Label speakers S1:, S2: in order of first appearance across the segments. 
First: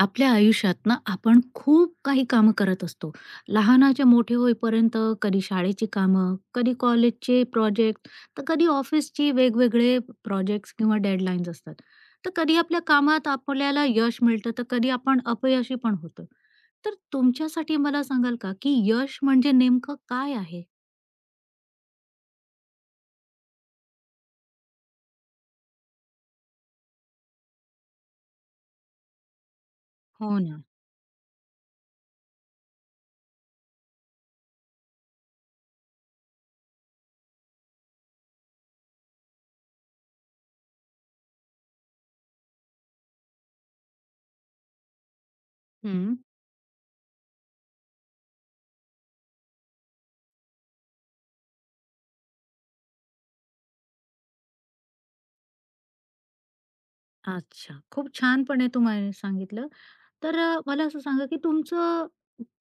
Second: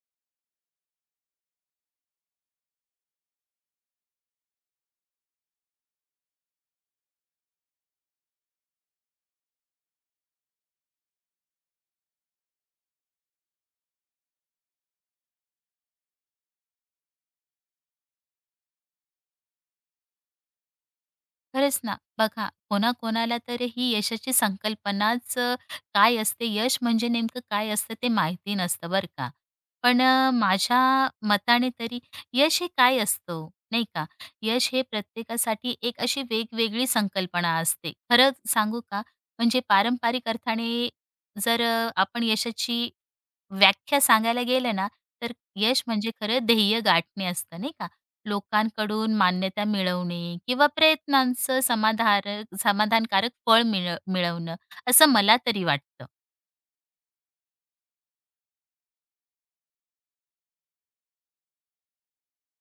S1: आपल्या आयुष्यात ना आपण खूप काही कामं करत असतो. लहानाचे मोठे होईपर्यंत कधी शाळेची कामं, कधी कॉलेजचे प्रोजेक्ट, तर कधी ऑफिसचे वेगवेगळे प्रोजेक्ट्स किंवा डेडलाईन्स असतात. तर कधी आपल्या कामात आपल्याला यश मिळतं, तर कधी आपण अपयशी पण होतो. तर तुमच्यासाठी मला सांगाल का, की यश म्हणजे नेमकं काय आहे?
S2: खरंच ना. बघा कोणाकोणाला तर ही यशाची संकल्पनाच काय असते, यश म्हणजे नेमकं काय असतं ते माहिती नसतं बरं का. पण
S1: हो ना.
S2: माझ्या मताने तरी यश हे काय असतं ओ? नाही का. यश हे प्रत्येकासाठी एक अशी वेगवेगळी संकल्पना असते. खरं सांगू का म्हणजे पारंपरिक अर्थाने जर आपण यशाची व्याख्या सांगायला गेलं ना, तर यश म्हणजे
S1: हं.
S2: खरं ध्येय गाठणे असतं नाही का? लोकांकडून मान्यता मिळवणे किंवा प्रयत्नांचं समाधानकारक फळ मिळवणं, असं मला तरी वाटतं.
S1: अच्छा. खूप छानपणे तुम्हाला सांगितलं. मला असं सांगा, की तुमचं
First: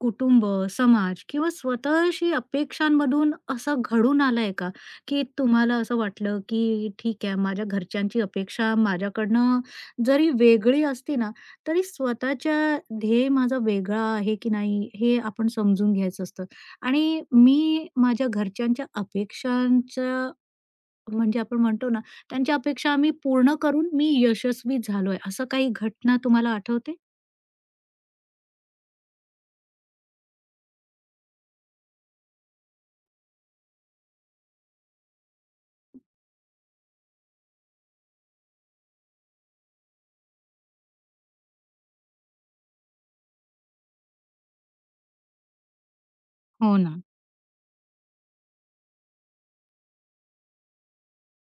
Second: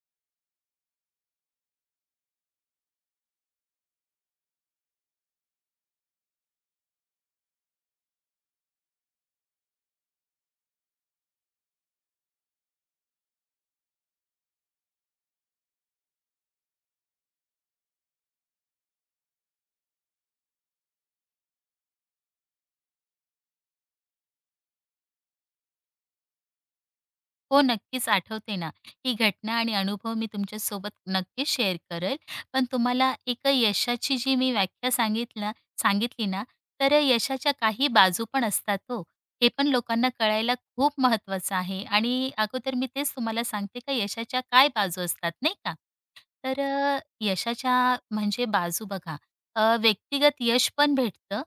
S1: कुटुंब, समाज किंवा स्वतःशी अपेक्षांमधून असं घडून आलंय का? की तुम्हाला असं वाटलं, की ठीक आहे माझ्या घरच्यांची अपेक्षा माझ्याकडनं जरी वेगळी असती ना, तरी स्वतःच्या ध्येय माझा वेगळा आहे की नाही हे आपण समजून घ्यायचं असतं. आणि मी माझ्या घरच्यांच्या अपेक्षांच्या म्हणजे आपण म्हणतो ना, त्यांच्या अपेक्षा आम्ही पूर्ण करून मी यशस्वी झालोय, असं काही घटना तुम्हाला आठवते?
S2: हो, नक्कीच आठवते ना. ही घटना आणि अनुभव मी तुमच्यासोबत नक्कीच शेअर करेल. पण तुम्हाला एक यशाची जी मी व्याख्या सांगितली ना, तर यशाच्या काही बाजू पण असतात हो. हे पण लोकांना कळायला खूप महत्त्वाचं आहे आणि अगोदर मी तेच तुम्हाला सांगते, का यशाच्या काय बाजू असतात, नाही का? तर
S1: हो ना.
S2: यशाच्या म्हणजे बाजू बघा व्यक्तिगत यश पण भेटतं.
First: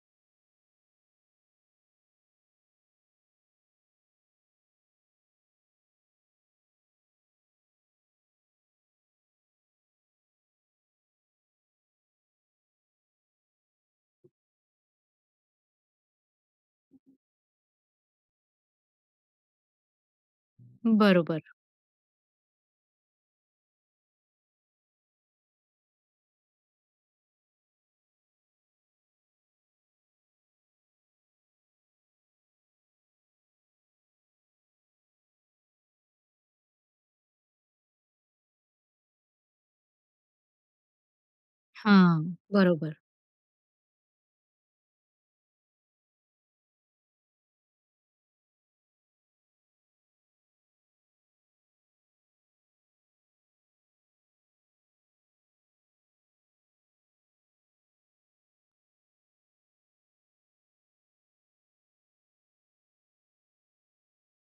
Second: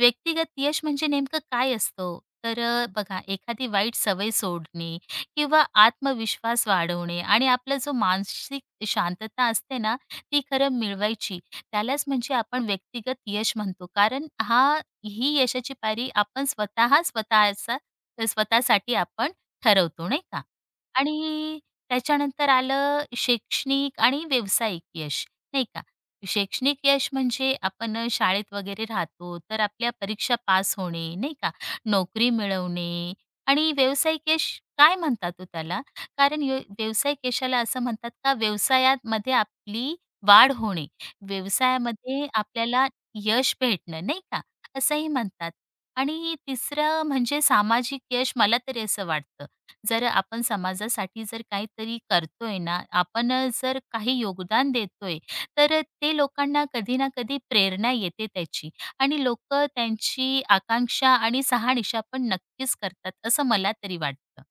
S2: व्यक्तिगत यश म्हणजे नेमकं काय असतं? तर बघा एखादी वाईट सवय सोडणे किंवा आत्मविश्वास वाढवणे आणि आपला जो मानसिक शांतता असते ना, ती खरं मिळवायची. त्यालाच म्हणजे आपण व्यक्तिगत यश म्हणतो. कारण हा ही यशाची पायरी आपण स्वतःचा स्वतःसाठी आपण ठरवतो, नाही का?
S1: बरोबर.
S2: आणि त्याच्यानंतर आलं शैक्षणिक आणि व्यावसायिक यश, नाही का. शैक्षणिक यश म्हणजे आपण शाळेत वगैरे राहतो, तर आपल्या परीक्षा पास होणे, नाही का, नोकरी मिळवणे आणि व्यावसायिक यश काय म्हणतात हो त्याला? कारण यो व्यावसायिक यशाला असं म्हणतात का व्यवसायामध्ये आपली वाढ होणे, व्यवसायामध्ये
S1: हां,
S2: आपल्याला
S1: बरोबर.
S2: यश भेटणं, नाही का, असंही म्हणतात. आणि तिसरं म्हणजे सामाजिक यश मला तरी असं वाटतं. जर आपण समाजासाठी जर काहीतरी करतोय ना, आपण जर काही योगदान देतोय, तर ते लोकांना कधी ना कधी प्रेरणा येते त्याची आणि लोक त्यांची आकांक्षा आणि शहानिशा पण नक्कीच करतात, असं मला तरी वाटतं.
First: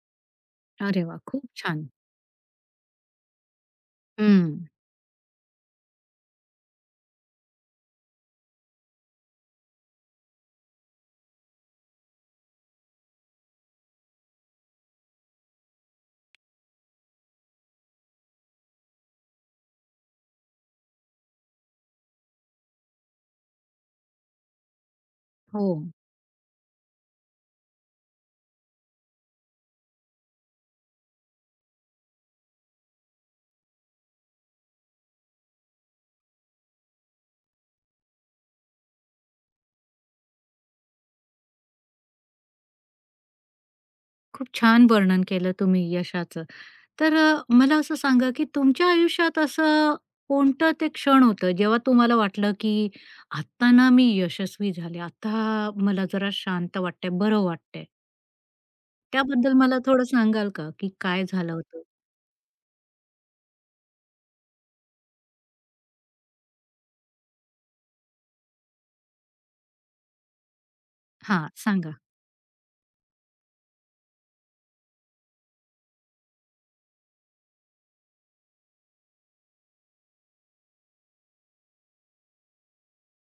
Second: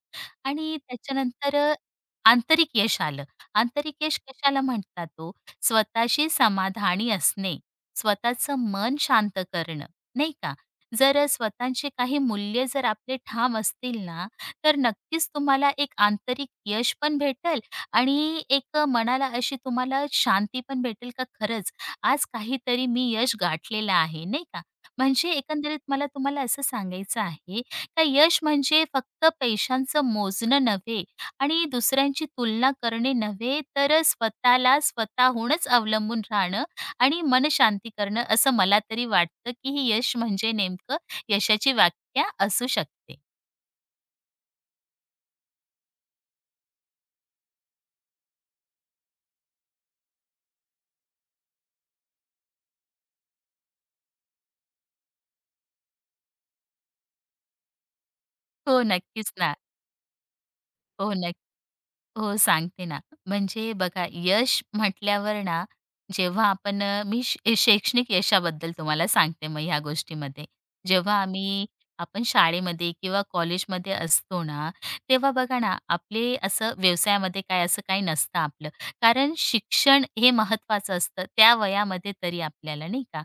S2: आणि
S1: अरे वाह! खूप
S2: त्याच्यानंतर
S1: छान.
S2: आंतरिक यश आलं. आंतरिक यश
S1: हं.
S2: कशाला म्हणतात ओ? स्वतःशी समाधानी असणे, स्वतःचं मन शांत करणं, नाही का? जर स्वतःचे काही मूल्य जर आपले ठाम असतील ना, तर नक्कीच तुम्हाला एक आंतरिक यश पण भेटेल आणि एक मनाला अशी तुम्हाला शांती पण भेटेल का खरंच आज काहीतरी मी यश गाठलेलं आहे, नाही का? म्हणजे
S1: हो.
S2: एकंदरीत मला तुम्हाला असं सांगायचं आहे तर यश म्हणजे फक्त पैशांचं मोजणं नव्हे आणि दुसऱ्यांची तुलना करणे नव्हे, तर स्वतःला स्वतःहूनच अवलंबून राहणं आणि मनशांती करणं, असं मला तरी वाटतं, की ही यश म्हणजे नेमकं यशाची व्याख्या असू शकते.
S1: खूप छान वर्णन केलं तुम्ही यशाचं. मला असं सांगा, की तुमच्या आयुष्यात असं कोणतं ते क्षण होतं, जेव्हा तुम्हाला वाटलं, की "आत्ता ना मी यशस्वी झाले. आता मला जरा शांत वाटतंय, बरं वाटतंय."
S2: हो, नक्कीच ना.
S1: त्याबद्दल मला थोडं सांगाल का, की
S2: हो,
S1: काय
S2: नक्की.
S1: झालं होतं?
S2: हो, सांगते ना. म्हणजे बघा, यश म्हटल्यावर ना, जेव्हा आपण मी शैक्षणिक यशाबद्दल तुम्हाला सांगते मग ह्या गोष्टीमध्ये. जेव्हा
S1: हां,
S2: आम्ही
S1: सांगा.
S2: आपण शाळेमध्ये किंवा कॉलेजमध्ये असतो ना, तेव्हा बघा ना, आपले असं व्यवसायामध्ये काय असं काही नसतं आपलं. कारण शिक्षण हे महत्त्वाचं असतं त्या वयामध्ये तरी आपल्याला, नाही का?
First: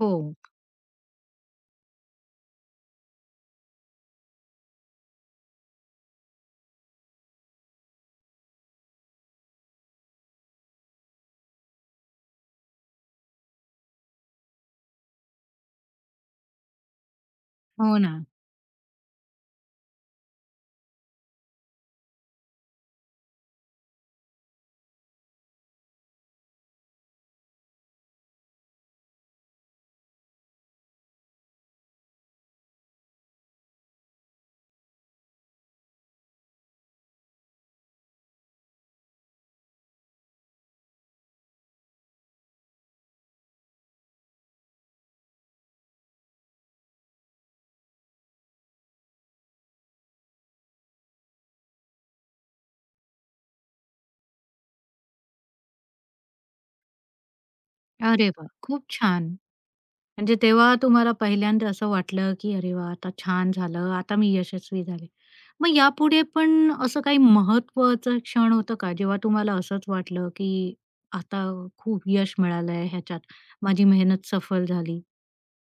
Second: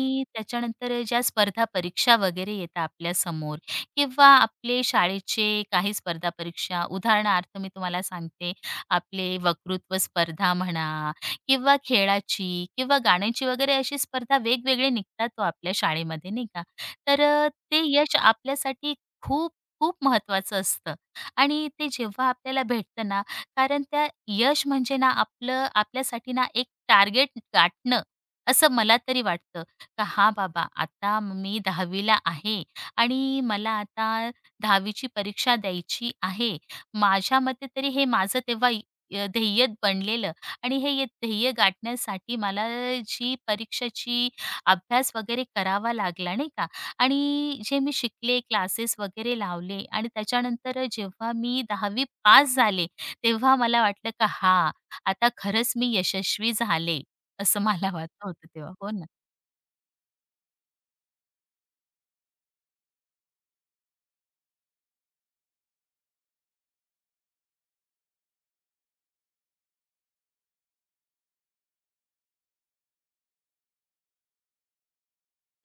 S1: हो.
S2: त्याच्यानंतर ज्या स्पर्धा परीक्षा वगैरे येतात आपल्यासमोर, किंवा आपले शाळेचे काही स्पर्धा परीक्षा उदाहरणार्थ मी तुम्हाला सांगते आपले वक्तृत्व स्पर्धा म्हणा किंवा खेळाची किंवा गाण्यांची वगैरे अशी स्पर्धा वेगवेगळे निघतात तो आपल्या शाळेमध्ये नाही का तर ते
S1: हो ना.
S2: यश आपल्यासाठी खूप खूप महत्वाचं असतं आणि ते जेव्हा आपल्याला भेटतं ना कारण त्या यश म्हणजे ना आपलं आपल्यासाठी ना एक टार्गेट गाठणं असं मला तरी वाटतं का हा बाबा आता मी दहावीला आहे आणि मला आता 10वी ची परीक्षा द्यायची आहे. माझ्या मते तरी हे माझं तेव्हा ध्येय बनलेलं आणि हे ध्येय गाठण्यासाठी मला जी परीक्षेची अभ्यास वगैरे करावा लागला, नाही का? आणि जे मी शिकले, क्लासेस वगैरे लावले आणि त्याच्यानंतर जेव्हा मी 10वी पास झाले, तेव्हा मला वाटलं का हां, आता खरंच मी यशस्वी झाले, असं मला वाटत
S1: अरे
S2: होतं
S1: वाह!
S2: तेव्हा.
S1: खूप
S2: हो ना.
S1: छान. म्हणजे तेव्हा तुम्हाला पहिल्यांदा असं वाटलं, की "अरे वा आता छान झालं. आता मी यशस्वी झाले." मग यापुढे पण असं काही महत्त्वाचं क्षण होतं का, जेव्हा तुम्हाला असंच वाटलं, की आता खूप यश मिळालंय ह्याच्यात, माझी मेहनत सफल झाली?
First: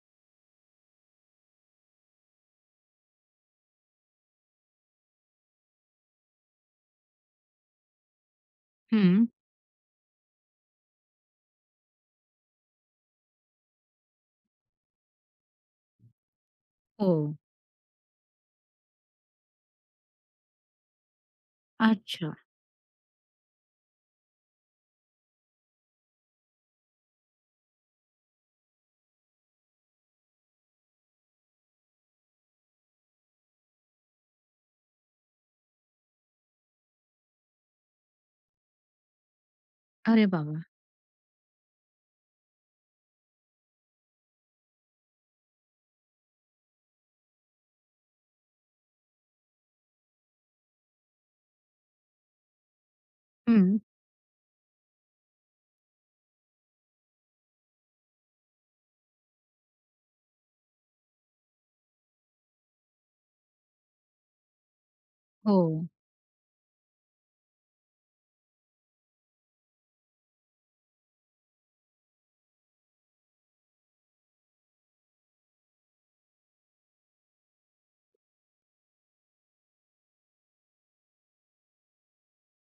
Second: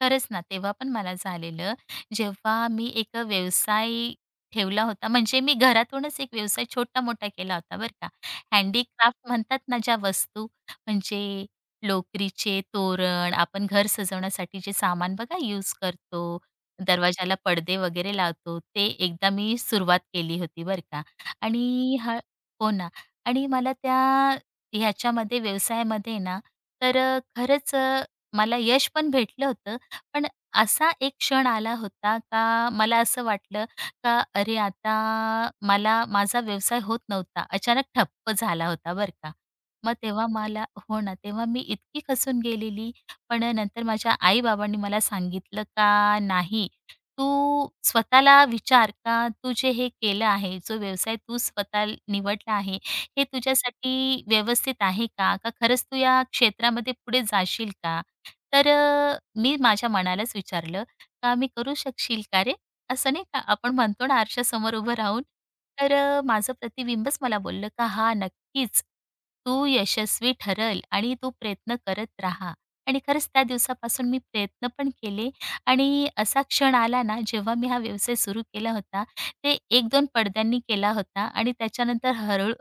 S2: खरंच ना, तेव्हा पण मला झालेलं. जेव्हा मी एक व्यवसाय ठेवला होता, म्हणजे मी घरातूनच एक व्यवसाय छोटा-मोठा केला होता बरं का.
S1: हं.
S2: हँडीक्राफ्ट म्हणतात ना ज्या वस्तू, म्हणजे लोकरीचे तोरण, आपण घर सजवण्यासाठी जे सामान बघा यूज करतो,
S1: हो.
S2: दरवाजाला पडदे वगैरे लावतो, ते एकदा मी सुरुवात केली होती बरं का. आणि ह
S1: अच्छा.
S2: हो ना. आणि मला त्या ह्याच्यामध्ये व्यवसायामध्ये ना, तर खरंच मला यश पण भेटलं होतं पण असा एक क्षण आला होता का मला असं वाटलं का अरे आता मला माझा व्यवसाय होत नव्हता. अचानक ठप्प झाला होता बरं का. मग तेव्हा
S1: अरे बाबा!
S2: मला हो ना, तेव्हा मी इतकी खचून गेलेली. पण नंतर माझ्या आई-बाबांनी मला सांगितलं का नाही, तू स्वतःला विचार का तू जे हे केलं आहे, जो व्यवसाय तू स्वतः निवडला आहे, हे
S1: हं.
S2: तुझ्यासाठी व्यवस्थित आहे का? का खरंच तू या क्षेत्रामध्ये पुढे जाशील का? तर मी माझ्या मनालाच विचारलं, का "मी करू शकशील का रे?" असं नाही का आपण म्हणतो ना आरशासमोर उभं राहून.
S1: हो.
S2: तर माझं प्रतिबिंबच मला बोललं का हा नक्कीच. तू यशस्वी ठरल आणि तू प्रयत्न करत राहा." आणि खरंच त्या दिवसापासून मी प्रयत्न पण केले आणि असा क्षण आला ना, जेव्हा मी हा व्यवसाय सुरू केला होता, ते 1-2 पडद्यांनी केला होता आणि त्याच्यानंतर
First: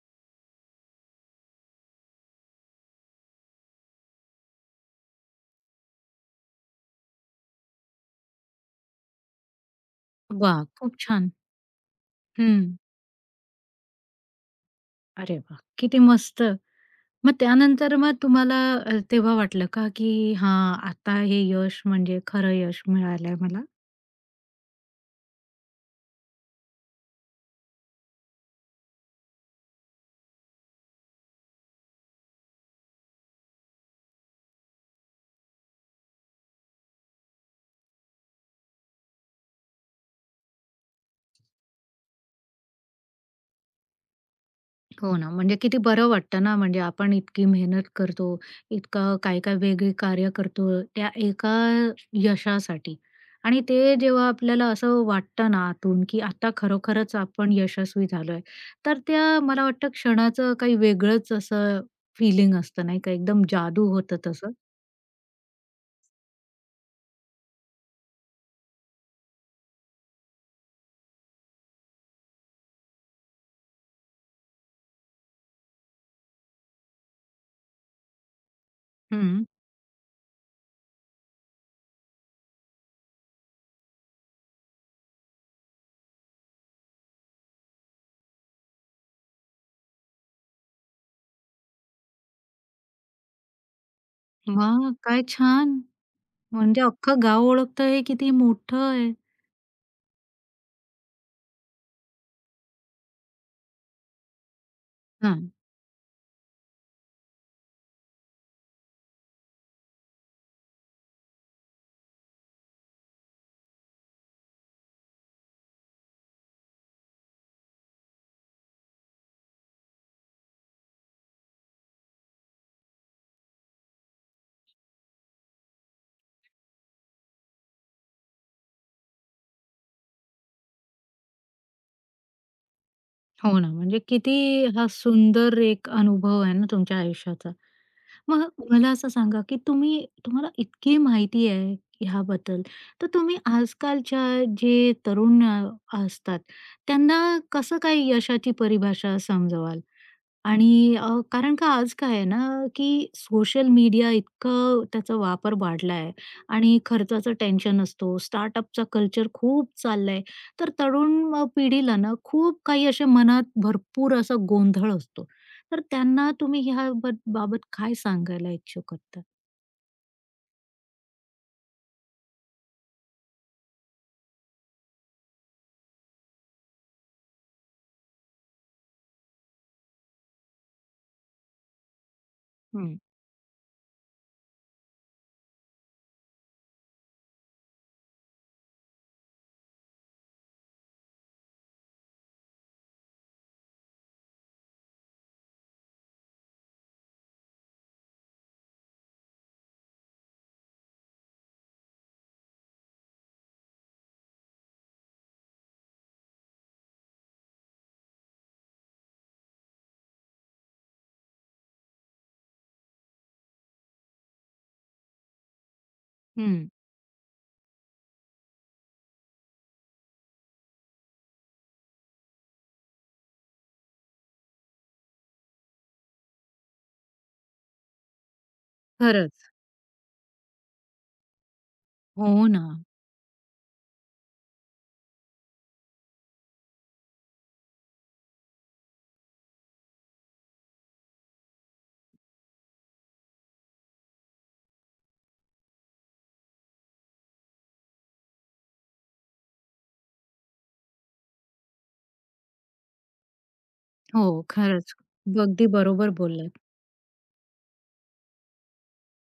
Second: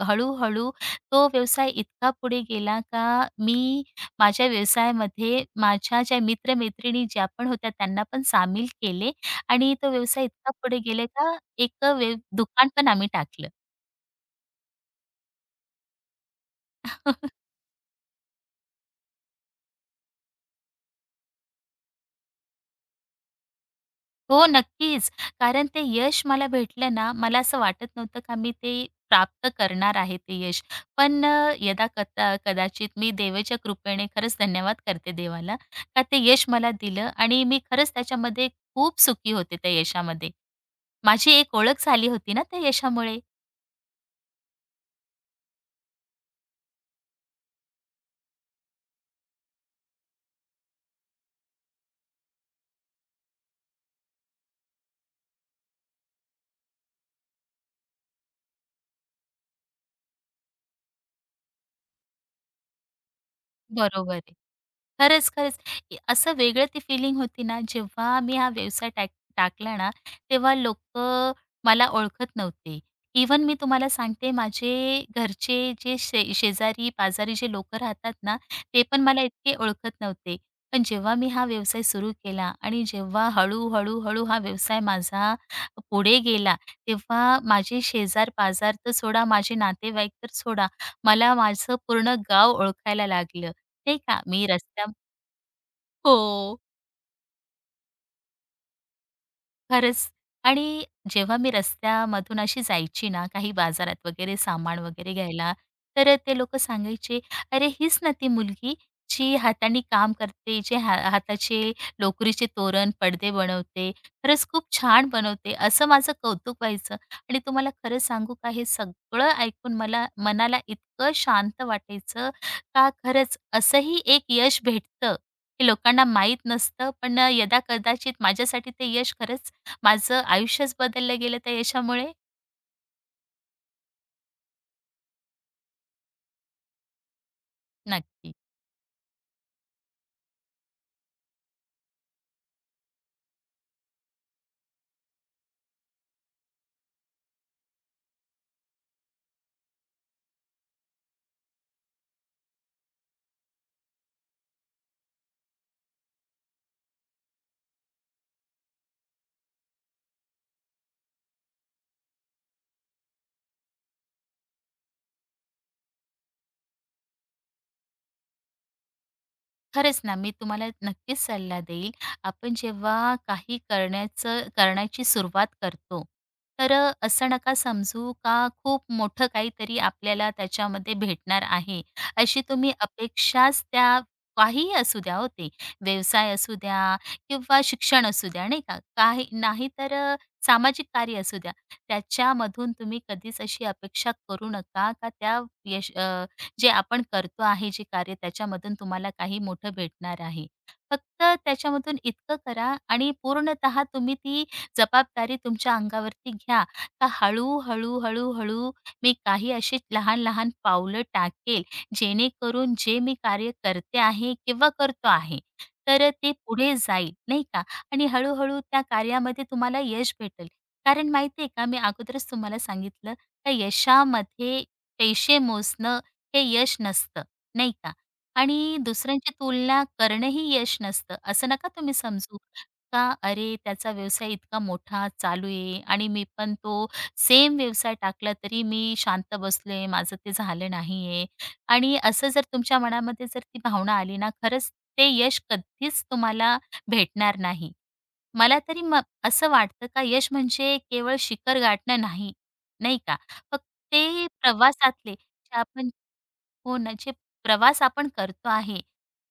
S2: हळू हळू तो व्यवसाय इतका पुढे गेला का मी माझ्या व्यवसायामध्ये माझ्या ज्या मित्र-मैत्रिणी ज्या पण होत्या त्यांना पण सामील केले आणि तो व्यवसाय इतका
S1: वाह!
S2: पुढे
S1: खूप
S2: गेले
S1: छान.
S2: का एक दुकान
S1: हं.
S2: पण आम्ही टाकलं.
S1: अरे वाह! किती मस्त. मग त्यानंतर मग तुम्हाला तेव्हा वाटलं का, की हां, आता हे यश म्हणजे खरं यश मिळालंय मला?
S2: हो, नक्कीच. कारण ते यश मला भेटलं ना, मला असं वाटत नव्हतं का मी ते प्राप्त करणार आहे ते यश. पण यदा कदाचित मी देवाच्या कृपेने खरंच धन्यवाद करते देवाला का ते यश मला दिलं आणि मी खरंच त्याच्यामध्ये खूप सुखी होते त्या यशामध्ये. माझी एक ओळख झाली होती ना त्या यशामुळे.
S1: हो ना, म्हणजे किती बरं वाटतं ना, म्हणजे आपण इतकी मेहनत करतो, इतकं काय-काय वेगळी कार्य करतो त्या एका यशासाठी आणि ते जेव्हा आपल्याला असं वाटतं ना आतून, की आता खरोखरच आपण यशस्वी झालोय, तर त्या मला वाटतं क्षणाचं काही वेगळंच असं फीलिंग असतं नाही का, एकदम जादू
S2: बरोबर
S1: होतं
S2: आहे.
S1: तसं.
S2: खरंच, खरंच. ए असं वेगळं ती फीलिंग होती ना, जेव्हा मी हा व्यवसाय टाकला ना, तेव्हा लोकं मला ओळखत नव्हते. इव्हन मी तुम्हाला सांगते माझे घरचे जे शेजारी-पाजारी जे लोकं राहतात ना, ते पण मला
S1: हं.
S2: इतके ओळखत नव्हते. पण जेव्हा मी हा व्यवसाय सुरू केला आणि जेव्हा हळू हळू हा व्यवसाय माझा पुढे गेला, तेव्हा माझे शेजार-पाजार तर सोडा, माझे नातेवाईक तर सोडा, मला माझं पूर्ण गाव ओळखायला लागलं. नाही का? मी रस्त्या
S1: वाह! काय छान!
S2: हो.
S1: म्हणजे अख्खं गाव ओळखतं हे किती मोठं आहे.
S2: खरंच. आणि जेव्हा मी रस्त्यामधून अशी जायची ना, काही बाजारात वगैरे सामान वगैरे
S1: हं.
S2: घ्यायला, तर ते लोक सांगायचे, "अरे, हीच ना ती मुलगी जी हाताने काम करते, जे हाताचे लोकरीचे तोरण, पडदे बनवते. खरंच खूप छान बनवते." असं माझं कौतुक व्हायचं. आणि तुम्हाला खरं सांगू का, हे सगळं ऐकून मला मनाला इतकं शांत वाटायचं का, खरंच असंही एक यश भेटतं. हे लोकांना माहीत नसतं, पण यदाकदाचित माझ्यासाठी ते यश खरंच माझं आयुष्यच बदललं गेलं त्या यशामुळे?
S1: हो ना. म्हणजे किती हा सुंदर एक अनुभव आहे ना तुमच्या आयुष्याचा.
S2: नक्की.
S1: मग मला असं सांगा, की तुम्ही तुम्हाला इतकी माहिती आहे ह्याबद्दल, तर तुम्ही आजकालच्या जे तरुण असतात, त्यांना कसं काय यशाची परिभाषा समजवाल? आणि अ, कारण का आज काय आहे ना, की सोशल मीडिया इतकं त्याचा वापर वाढला आहे आणि खर्चाचं टेन्शन असतो, स्टार्टअपचा कल्चर खूप चाललाय. तर तरुण पिढीला ना खूप काही असे मनात भरपूर असा गोंधळ असतो. तर त्यांना तुम्ही ह्या बाबत काय सांगायला इच्छुक आहात?
S2: खरंच ना, मी तुम्हाला नक्कीच सल्ला देईल. आपण जेव्हा काही करण्याची सुरुवात करतो, तर असं नका समजू का खूप मोठं काहीतरी आपल्याला त्याच्यामध्ये भेटणार आहे. अशी तुम्ही
S1: हं,
S2: अपेक्षाच त्या काहीही असू द्या हो व्यवसाय असू द्या किंवा शिक्षण असू द्या नाही का? काही नाहीतर सामाजिक कार्य असू द्या. त्याच्यामधून तुम्ही कधीच अशी अपेक्षा करू नका का त्या यश जे आपण करतो आहे जे कार्य त्याच्यामधून तुम्हाला काही मोठं भेटणार आहे. फक्त त्याच्यामधून इतकं करा आणि पूर्णतः तुम्ही ती जबाबदारी तुमच्या अंगावरती घ्या, का हळू-हळू, हळूहळू मी काही अशी लहान-लहान पावलं टाकेल, जेणेकरून जे मी कार्य करते आहे किंवा करतो आहे, तर ते
S1: हं.
S2: पुढे जाईल, नाही का? आणि हळू-हळू त्या कार्यामध्ये तुम्हाला यश भेटेल. कारण माहिती आहे का, मी अगोदरच तुम्हाला सांगितलं, का यशामध्ये पैसे मोजणं हे यश नसतं, नाही का? आणि दुसऱ्यांची
S1: खरंच.
S2: तुलना करणंही यश नसतं, असं नका तुम्ही समजू
S1: हो ना.
S2: का "अरे, त्याचा व्यवसाय इतका मोठा चालू आहे आणि मी पण तो सेम व्यवसाय टाकला तरी मी शांत बसले, माझं ते झालं नाहीये." आणि असं जर तुमच्या मनामध्ये जर ती भावना आली ना, खरंच ते यश कधीच तुम्हाला भेटणार नाही. मला तरी असं वाटतं का यश म्हणजे केवळ शिखर गाठणं नाही, नाही का? फक्त
S1: हो,
S2: ते
S1: खरंच.
S2: प्रवासातले जे
S1: अगदी
S2: आपण
S1: बरोबर बोललात.
S2: हो ना, जे प्रवास आपण करतो आहे,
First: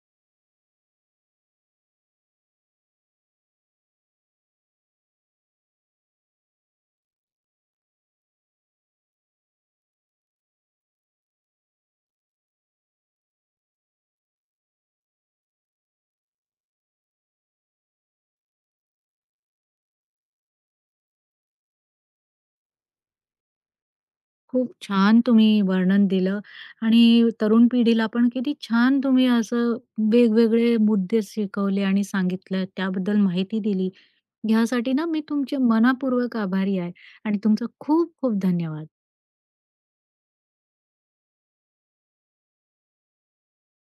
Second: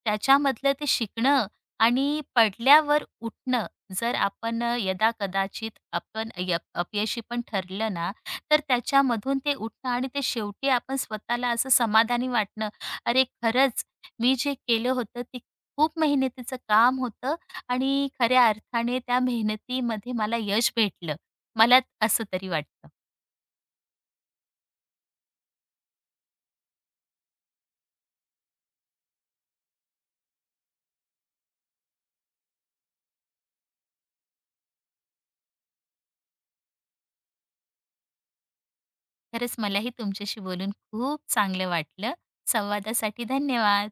S2: त्याच्यामधलं ते शिकणं आणि पडल्यावर उठणं. जर आपण यदा-कदाचित आपण अपयशी पण ठरलं ना, तर त्याच्यामधून ते उठणं आणि ते शेवटी आपण स्वतःला असं समाधानी वाटणं, "अरे, खरंच मी जे केलं होतं ते खूप मेहनतीचं काम होतं आणि खऱ्या अर्थाने त्या मेहनतीमध्ये मला यश भेटलं." मला असं तरी वाटतं.
S1: खूप छान तुम्ही वर्णन दिलं आणि तरुण पिढीला पण किती छान तुम्ही असं वेगवेगळे मुद्दे शिकवले आणि सांगितलं, त्याबद्दल माहिती दिली. ह्यासाठी ना मी तुमचे मनःपूर्वक आभारी आहे आणि तुमचा खूप खूप धन्यवाद.
S2: खरंच मलाही तुमच्याशी बोलून खूप चांगलं वाटलं. संवादासाठी धन्यवाद.